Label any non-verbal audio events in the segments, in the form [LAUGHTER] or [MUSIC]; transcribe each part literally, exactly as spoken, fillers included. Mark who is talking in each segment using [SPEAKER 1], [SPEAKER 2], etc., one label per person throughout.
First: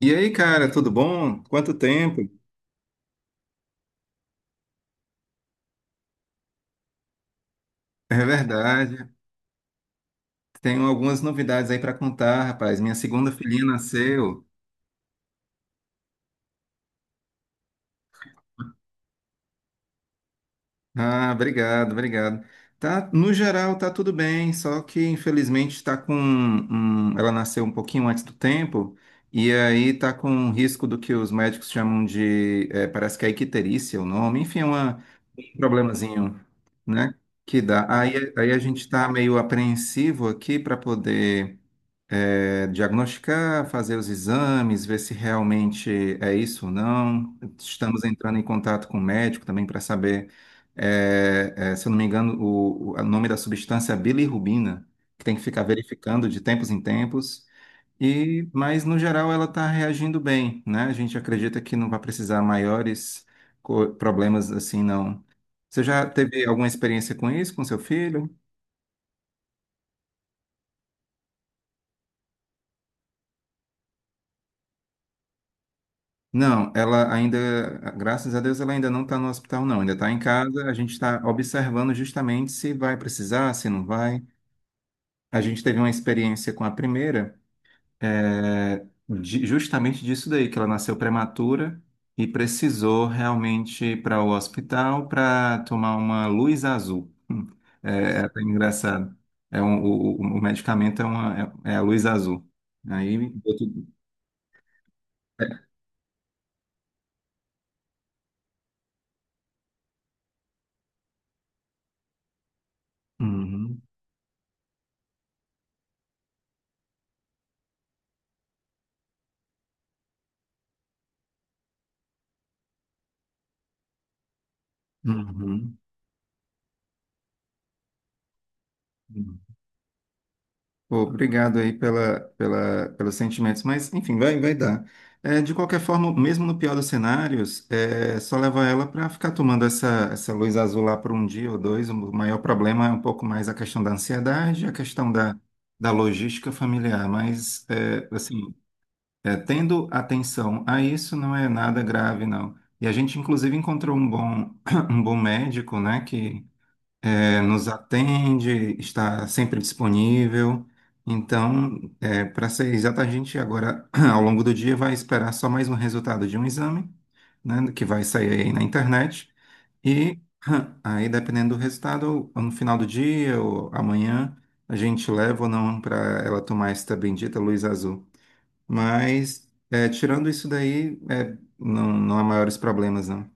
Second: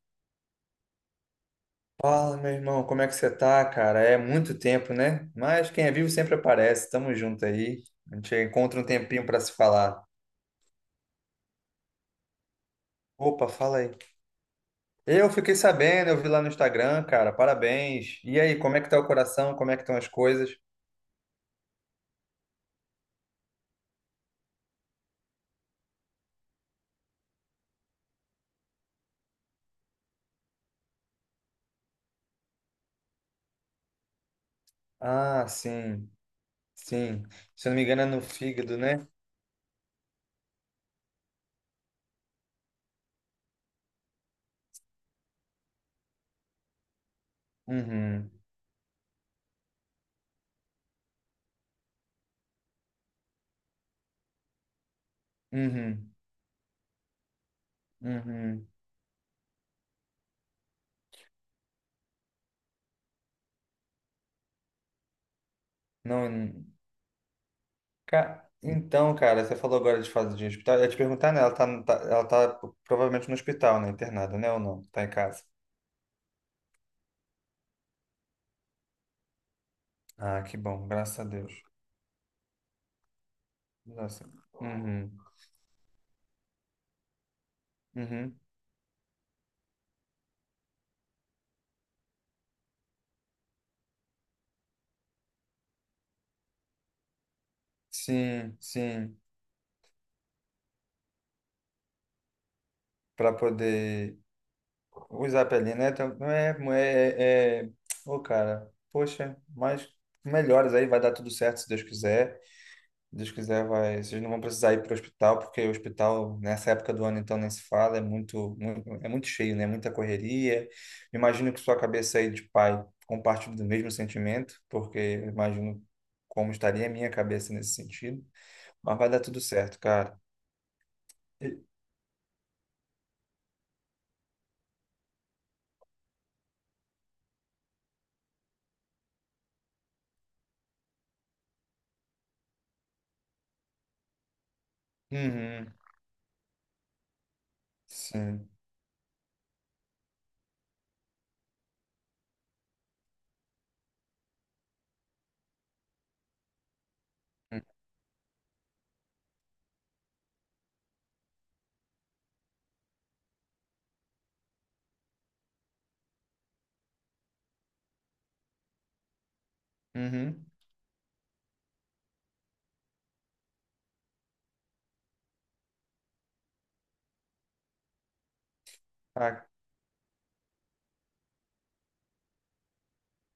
[SPEAKER 1] E aí, cara, tudo bom? Quanto tempo?
[SPEAKER 2] Fala, meu irmão, como é que você tá, cara? É muito tempo, né? Mas quem é vivo sempre aparece. Tamo junto aí. A
[SPEAKER 1] É
[SPEAKER 2] gente encontra um
[SPEAKER 1] verdade.
[SPEAKER 2] tempinho pra se falar.
[SPEAKER 1] Tenho algumas novidades aí para contar, rapaz. Minha segunda
[SPEAKER 2] Opa,
[SPEAKER 1] filhinha
[SPEAKER 2] fala aí.
[SPEAKER 1] nasceu.
[SPEAKER 2] Eu fiquei sabendo, eu vi lá no Instagram, cara. Parabéns. E aí, como é que tá o coração? Como é que estão as coisas?
[SPEAKER 1] Ah, obrigado, obrigado. Tá, no geral, tá tudo bem, só que infelizmente está com um- ela nasceu um pouquinho antes do tempo e aí tá com um risco do que os médicos chamam de, eh, parece que é icterícia o nome, enfim, é uma-
[SPEAKER 2] Ah,
[SPEAKER 1] um
[SPEAKER 2] sim.
[SPEAKER 1] problemazinho, né?
[SPEAKER 2] Sim.
[SPEAKER 1] Que
[SPEAKER 2] Se eu não me
[SPEAKER 1] dá.
[SPEAKER 2] engano, é no
[SPEAKER 1] Aí, aí a
[SPEAKER 2] fígado,
[SPEAKER 1] gente está
[SPEAKER 2] né?
[SPEAKER 1] meio apreensivo aqui para poder é, diagnosticar, fazer os exames, ver se realmente é isso ou não. Estamos
[SPEAKER 2] Uhum.
[SPEAKER 1] entrando em contato com o médico também para saber, é, é, se eu não me engano, o, o- o nome da substância é bilirrubina, que tem que ficar
[SPEAKER 2] Uhum.
[SPEAKER 1] verificando de tempos em tempos. E,
[SPEAKER 2] Uhum.
[SPEAKER 1] mas no geral ela está reagindo bem, né? A gente acredita que não vai precisar maiores co- problemas assim, não. Você já teve alguma
[SPEAKER 2] Não.
[SPEAKER 1] experiência com isso, com seu filho?
[SPEAKER 2] Ca- Então, cara, você falou agora de fase de hospital. Eu ia te perguntar, né? Ela tá, tá- ela tá provavelmente no hospital, né? Internada, né? Ou não? Tá em casa.
[SPEAKER 1] Não, ela ainda, graças a Deus, ela ainda não está no hospital, não. Ainda está em
[SPEAKER 2] Ah, que
[SPEAKER 1] casa. A
[SPEAKER 2] bom,
[SPEAKER 1] gente
[SPEAKER 2] graças
[SPEAKER 1] está
[SPEAKER 2] a Deus.
[SPEAKER 1] observando justamente se vai precisar, se não vai.
[SPEAKER 2] Nossa. Uhum,
[SPEAKER 1] A gente teve uma experiência com a primeira,
[SPEAKER 2] uhum.
[SPEAKER 1] é, de- justamente disso daí, que ela nasceu prematura e precisou realmente ir para o hospital para tomar uma luz azul. Hum, É, é até
[SPEAKER 2] Sim,
[SPEAKER 1] engraçado.
[SPEAKER 2] sim.
[SPEAKER 1] É um- o, o- o medicamento é, uma, é, é a luz azul. Aí
[SPEAKER 2] Para
[SPEAKER 1] deu tudo.
[SPEAKER 2] poder usar a pele, né? Então, não é, não é. é... Ô, cara, poxa, mas melhores aí, vai dar tudo certo se Deus quiser. Se Deus quiser,
[SPEAKER 1] Uhum,
[SPEAKER 2] vai. Vocês não vão precisar ir para o hospital, porque o hospital, nessa época do ano, então, nem se fala, é muito, muito, é muito cheio, né? Muita correria. Imagino que sua cabeça aí de pai compartilhe do mesmo sentimento, porque eu
[SPEAKER 1] uhum,
[SPEAKER 2] imagino como estaria a minha cabeça nesse sentido. Mas vai dar
[SPEAKER 1] uhum.
[SPEAKER 2] tudo certo, cara.
[SPEAKER 1] Pô, obrigado
[SPEAKER 2] E-
[SPEAKER 1] aí pela, pela, pelos sentimentos, mas enfim, vai, vai dar. É, de qualquer forma, mesmo no pior dos cenários, é, só leva ela para ficar tomando essa, essa luz azul lá por um dia ou dois. O maior problema é um pouco mais a questão da ansiedade, a questão da,
[SPEAKER 2] Uhum,
[SPEAKER 1] da logística familiar, mas é,
[SPEAKER 2] sim.
[SPEAKER 1] assim, é, tendo atenção a isso não é nada grave, não. E a gente, inclusive, encontrou um bom, [COUGHS] [CLEARS THROAT] um bom médico, né, que é, nos atende, está sempre disponível. Então, é, para ser exato, a gente agora, [CLEARS THROAT] ao longo do dia, vai esperar só mais um resultado de um exame, né, que vai sair aí na internet. E
[SPEAKER 2] Uhum.
[SPEAKER 1] [CLEARS THROAT] aí, dependendo do resultado, ou no final do dia ou amanhã, a gente leva ou não para ela tomar esta bendita luz azul.
[SPEAKER 2] Ah,
[SPEAKER 1] Mas, é, tirando isso daí, é, não, não há maiores problemas, não.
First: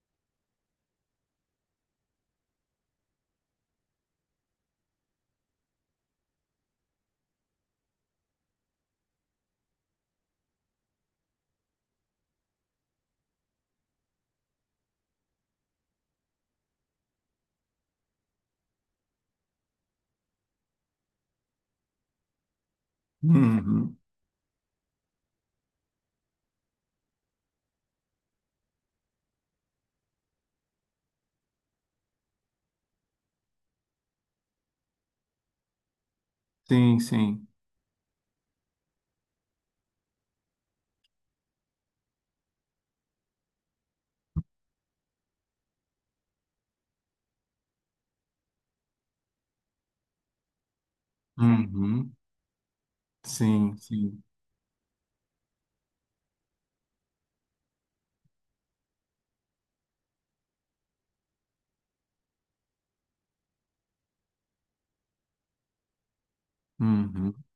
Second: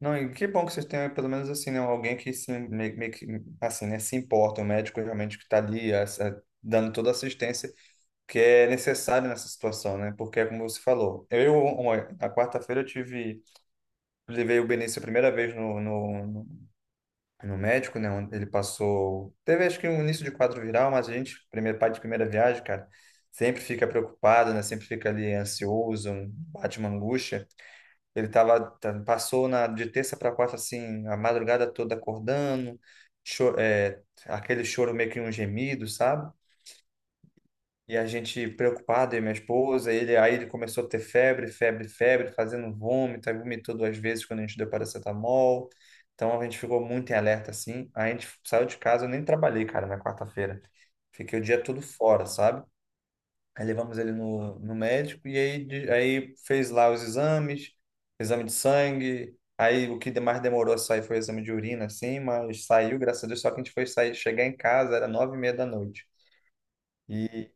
[SPEAKER 2] não, e que bom que vocês tenham pelo menos assim, né, alguém que se meio, meio que assim, né, se importa, um médico realmente que está ali essa- dando toda a assistência que é necessária nessa situação, né? Porque é como você falou. Eu, uma- na quarta-feira eu tive, levei o Benício a primeira vez no, no, no médico, né? Onde ele passou. Teve acho que um início de quadro viral, mas a gente, primeiro pai de primeira viagem, cara, sempre fica
[SPEAKER 1] Uhum.
[SPEAKER 2] preocupado, né? Sempre fica ali ansioso, um- bate uma angústia. Ele tava, tá- passou na, de terça para quarta, assim, a madrugada toda acordando, cho- é, aquele choro meio que um gemido, sabe?
[SPEAKER 1] Sim, sim.
[SPEAKER 2] E a gente preocupado, eu e minha esposa, ele, aí ele começou a ter febre, febre, febre, fazendo vômito, aí vomitou duas vezes quando a gente deu paracetamol. Então a gente ficou muito em alerta assim. Aí a gente saiu de casa, eu nem trabalhei, cara, na quarta-feira. Fiquei o dia todo
[SPEAKER 1] Uhum.
[SPEAKER 2] fora, sabe? Aí
[SPEAKER 1] Sim,
[SPEAKER 2] levamos ele
[SPEAKER 1] sim.
[SPEAKER 2] no, no médico e aí, de- aí fez lá os exames, exame de sangue. Aí o que de- Mais demorou a sair foi o exame de urina, assim, mas saiu, graças a Deus. Só que a gente foi sair, chegar em casa, era nove e meia da noite.
[SPEAKER 1] Uhum,
[SPEAKER 2] E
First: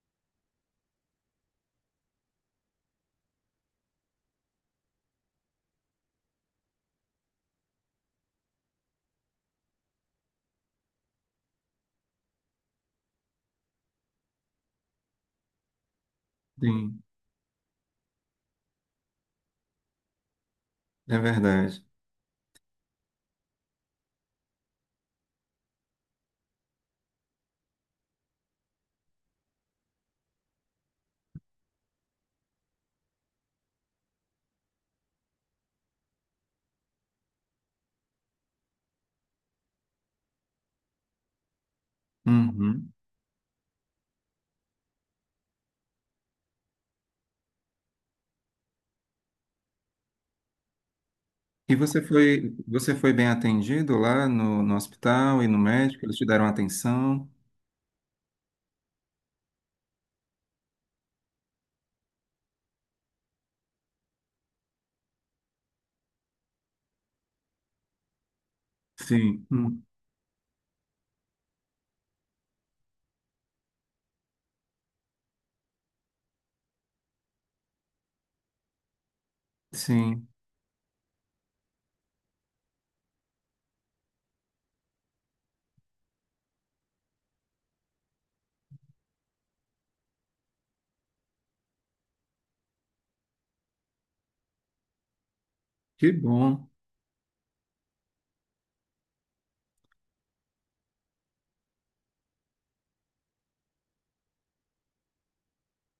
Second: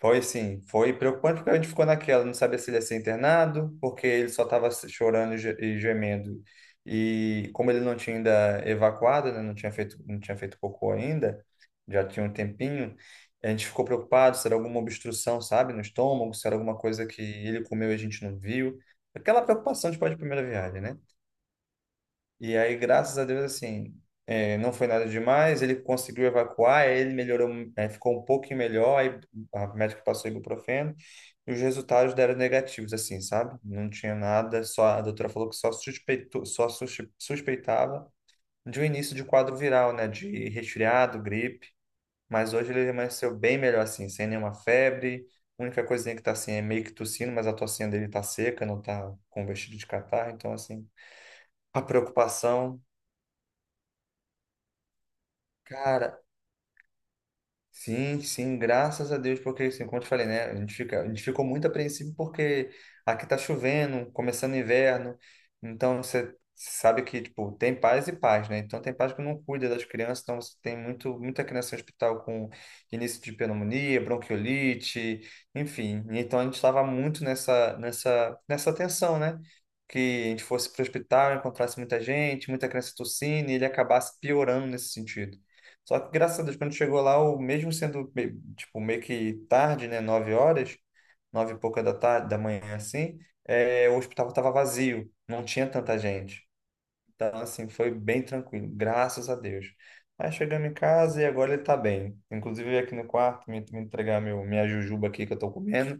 [SPEAKER 2] foi, sim, foi preocupante porque a gente ficou naquela, não sabia se ele ia ser internado, porque ele só estava chorando e ge- e gemendo. E como ele não tinha ainda evacuado, né, não tinha feito, não tinha feito cocô ainda, já tinha um tempinho, a gente ficou preocupado se era alguma obstrução, sabe, no estômago, se era alguma
[SPEAKER 1] sim,
[SPEAKER 2] coisa que ele comeu e a gente não viu. Aquela preocupação de pai de primeira viagem, né?
[SPEAKER 1] é verdade.
[SPEAKER 2] E aí, graças a Deus, assim, eh, não foi nada demais. Ele conseguiu evacuar, aí ele melhorou, eh, ficou um pouquinho melhor. Aí a médica passou ibuprofeno e os resultados deram negativos, assim, sabe? Não tinha nada, só a doutora falou que só suspeitou, só suspe- suspeitava de um início de quadro viral, né? De resfriado, gripe. Mas hoje ele
[SPEAKER 1] Uhum.
[SPEAKER 2] amanheceu bem melhor, assim, sem nenhuma febre. A única coisinha que tá assim é meio que tossindo, mas a tocinha dele tá seca, não tá com vestido de catarro, então, assim,
[SPEAKER 1] E
[SPEAKER 2] a
[SPEAKER 1] você foi,
[SPEAKER 2] preocupação.
[SPEAKER 1] você foi bem atendido lá no, no hospital e no médico? Eles
[SPEAKER 2] Cara,
[SPEAKER 1] te deram atenção?
[SPEAKER 2] sim, sim, graças a Deus, porque assim, como eu te falei, né? A gente fica, a gente ficou muito apreensivo porque aqui tá chovendo, começando o inverno, então você sabe que, tipo, tem pais e pais, né? Então tem pais que não
[SPEAKER 1] Sim,
[SPEAKER 2] cuida das
[SPEAKER 1] hum,
[SPEAKER 2] crianças, então você tem muito, muita criança em hospital com início de pneumonia, bronquiolite, enfim. Então a gente estava muito nessa, nessa, nessa tensão, né? Que
[SPEAKER 1] sim.
[SPEAKER 2] a gente fosse para o hospital, encontrasse muita gente, muita criança tossindo, e ele acabasse piorando nesse sentido. Só que, graças a Deus, quando chegou lá, o mesmo sendo, me- tipo, meio que tarde, né? Nove horas, nove e pouca da tarde, da manhã, assim, é, o hospital estava vazio, não tinha tanta
[SPEAKER 1] Que
[SPEAKER 2] gente.
[SPEAKER 1] bom.
[SPEAKER 2] Então, assim, foi bem tranquilo, graças a Deus. Aí chegamos em casa e agora ele tá bem. Inclusive, veio aqui no quarto me, me entregar meu, minha jujuba aqui que eu tô comendo,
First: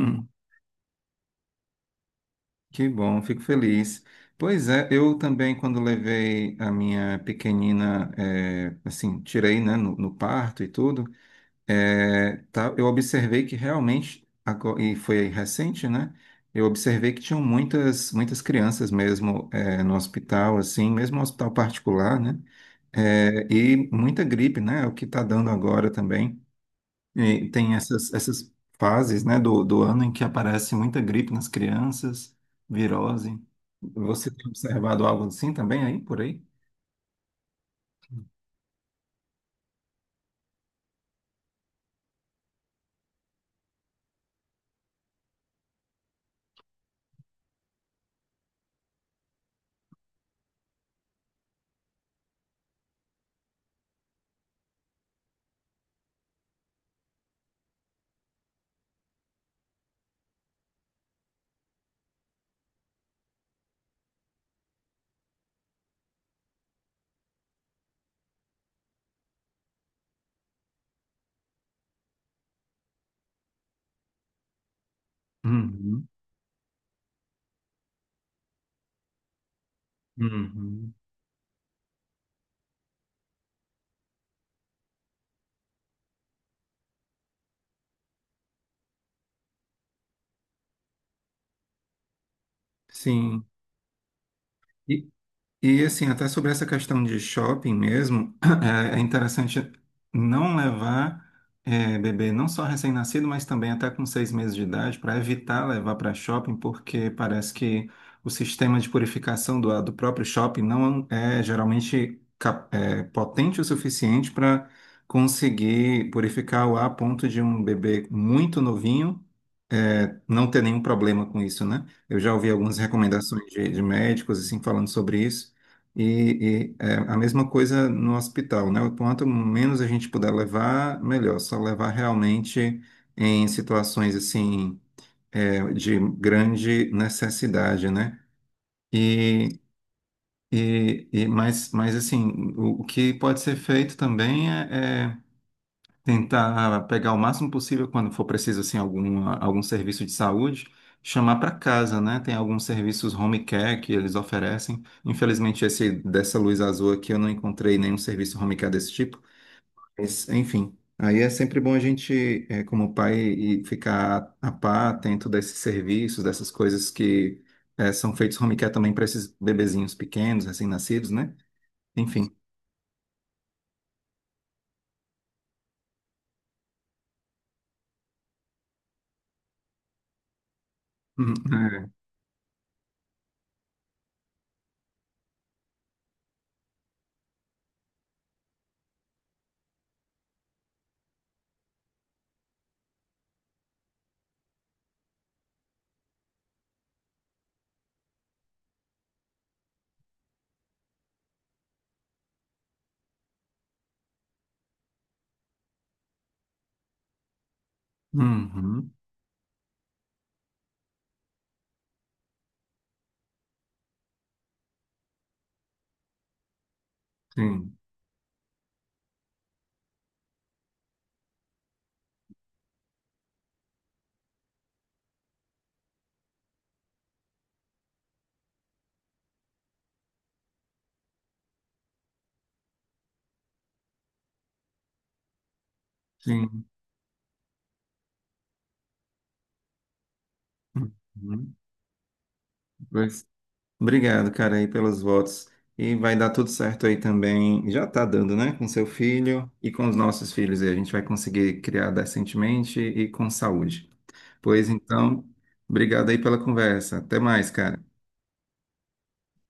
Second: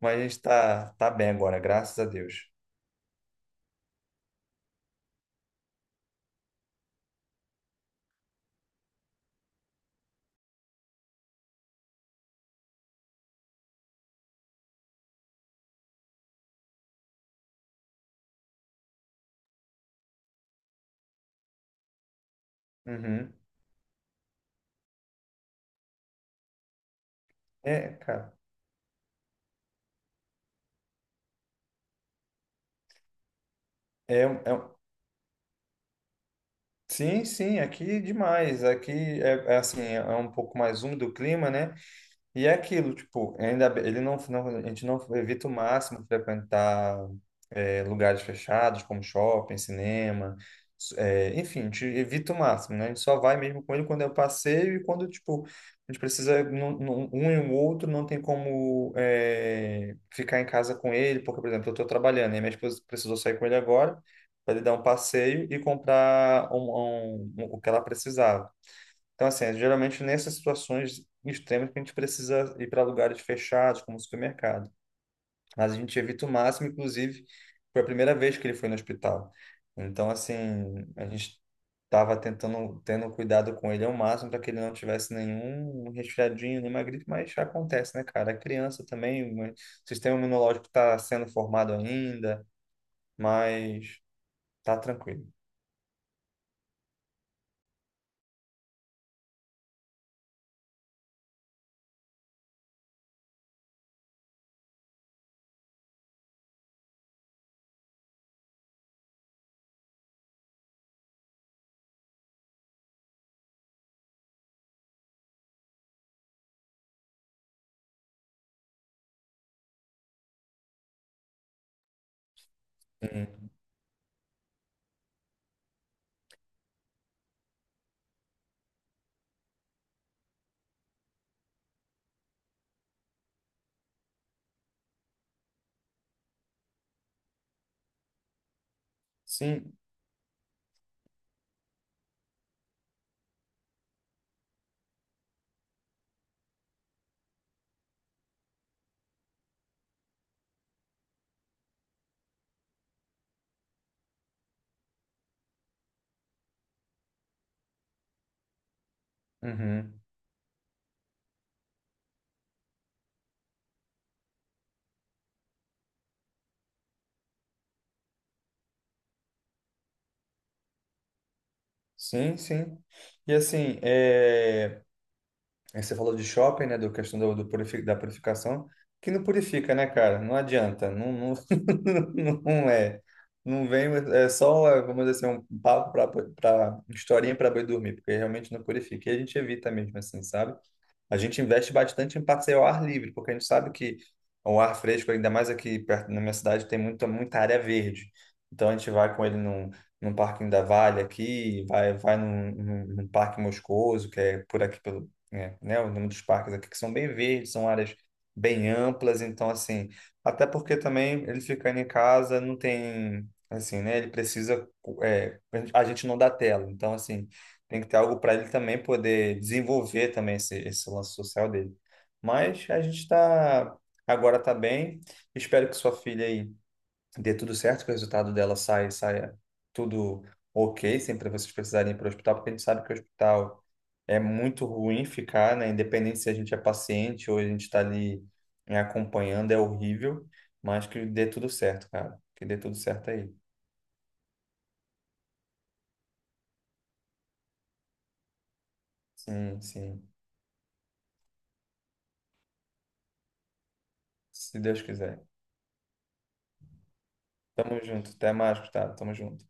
[SPEAKER 2] mas a gente tá, tá bem agora, graças a Deus.
[SPEAKER 1] que bom, fico feliz. Pois é, eu também, quando levei a minha pequenina, eh, assim, tirei, né, no, no parto e tudo, é, tá, eu observei que realmente, ago- e foi recente, né? Eu observei que tinham muitas, muitas crianças mesmo é, no hospital, assim, mesmo no hospital particular, né?
[SPEAKER 2] Uhum.
[SPEAKER 1] É, e muita gripe, né? O que está dando agora também. E tem
[SPEAKER 2] É,
[SPEAKER 1] essas,
[SPEAKER 2] cara,
[SPEAKER 1] essas fases, né, do, do ano em que aparece muita gripe nas crianças, virose.
[SPEAKER 2] é,
[SPEAKER 1] Você
[SPEAKER 2] um,
[SPEAKER 1] tem
[SPEAKER 2] é, um,
[SPEAKER 1] observado algo assim também aí, por aí?
[SPEAKER 2] sim, sim, aqui demais. Aqui é, é assim, é é um pouco mais úmido o clima, né? E é aquilo, tipo, ainda bem- ele não, não- a gente não evita o máximo frequentar é, lugares fechados, como shopping, cinema, s- é, enfim, a gente evita o máximo, né? A gente só vai mesmo com ele quando é o passeio e quando, tipo, a gente precisa, não- não- um e o outro não tem como é, ficar em casa com ele, porque, por exemplo, eu estou trabalhando e minha esposa precisou sair com ele agora para ele dar um passeio e comprar um, um- um- o que ela precisava. Então, assim, é geralmente nessas situações extremas que a gente precisa ir para lugares fechados, como o supermercado. Mas a gente
[SPEAKER 1] Uhum,
[SPEAKER 2] evita o máximo, inclusive, foi a primeira vez que ele foi no hospital. Então, assim,
[SPEAKER 1] uhum.
[SPEAKER 2] a gente estava tentando, tendo cuidado com ele ao máximo para que ele não tivesse nenhum resfriadinho, nenhuma gripe, mas já acontece, né, cara? A criança também, o sistema imunológico está sendo formado ainda,
[SPEAKER 1] Sim.
[SPEAKER 2] mas tá tranquilo.
[SPEAKER 1] E assim, até sobre essa questão de shopping mesmo, [CLEARS THROAT] é é interessante não levar eh, bebê não só recém-nascido, mas também até com seis meses de idade, para evitar levar para shopping, porque parece que o sistema de purificação do, do próprio shopping não é geralmente cap- eh, potente o suficiente para conseguir purificar o ar a ponto de um bebê muito novinho é, não ter nenhum problema com isso, né? Eu já ouvi algumas Uhum. recomendações
[SPEAKER 2] Uhum.
[SPEAKER 1] de, de médicos, assim, falando sobre isso, e, e, é, a mesma coisa no hospital, né? O quanto menos a gente puder levar, melhor. Só levar realmente em situações, assim, é, de grande necessidade, né? E,
[SPEAKER 2] Sim,
[SPEAKER 1] e, e mas, mas, assim, o, o que pode ser feito também é é tentar pegar o máximo possível quando for preciso assim algum algum serviço de saúde, chamar para casa, né? Tem alguns serviços home care que eles oferecem. Infelizmente esse dessa luz azul aqui eu não encontrei nenhum serviço home care desse tipo.
[SPEAKER 2] uhum.
[SPEAKER 1] Mas, enfim, aí é sempre bom a gente, eh, como pai, e ficar a par atento desses serviços, dessas coisas que eh, são feitos home care também para esses bebezinhos pequenos, recém-nascidos, né? Enfim.
[SPEAKER 2] Sim, sim. E assim. é... Aí você falou de shopping, né? Da questão do, do purifi- da purificação, que não purifica, né, cara? Não adianta, não,
[SPEAKER 1] Hum,
[SPEAKER 2] não,
[SPEAKER 1] é.
[SPEAKER 2] [LAUGHS] não é. Não vem, é só, é, vamos dizer assim, um papo para historinha para boi dormir, porque realmente não purifica. E a gente evita mesmo, assim, sabe? A gente investe bastante em passeio ao ar livre, porque a gente sabe que o ar fresco, ainda mais aqui perto na minha cidade, tem muita, muita área verde. Então a gente vai com ele num, num parquinho da Vale aqui, vai, vai num, num, num parque Moscoso, que é por aqui, pelo, é, né, o nome dos parques aqui, que são bem verdes, são áreas bem
[SPEAKER 1] Uhum,
[SPEAKER 2] amplas. Então, assim, até porque também ele ficando em casa não tem, assim, né, ele precisa, é, a gente não dá tela. Então, assim,
[SPEAKER 1] sim,
[SPEAKER 2] tem que ter algo para ele também poder desenvolver também esse, esse lance social dele. Mas a gente está agora, está bem. Espero que sua filha aí dê tudo certo, que o resultado dela saia, saia tudo ok, sempre vocês precisarem ir para o hospital, porque a gente sabe que o hospital é muito ruim ficar, né? Independente se a gente é
[SPEAKER 1] sim.
[SPEAKER 2] paciente ou a gente está ali, né, acompanhando, é horrível, mas que dê tudo
[SPEAKER 1] Uhum.
[SPEAKER 2] certo, cara. Que dê tudo certo
[SPEAKER 1] Pois,
[SPEAKER 2] aí.
[SPEAKER 1] obrigado, cara, aí pelos votos. E vai dar tudo certo aí também. Já tá dando, né? Com seu filho
[SPEAKER 2] Sim,
[SPEAKER 1] e com os
[SPEAKER 2] sim.
[SPEAKER 1] nossos filhos. E a gente vai conseguir criar decentemente e com saúde.
[SPEAKER 2] Se
[SPEAKER 1] Pois
[SPEAKER 2] Deus quiser.
[SPEAKER 1] então, obrigado aí pela conversa. Até mais,
[SPEAKER 2] Tamo
[SPEAKER 1] cara.
[SPEAKER 2] junto. Até mais, Gustavo. Tamo junto.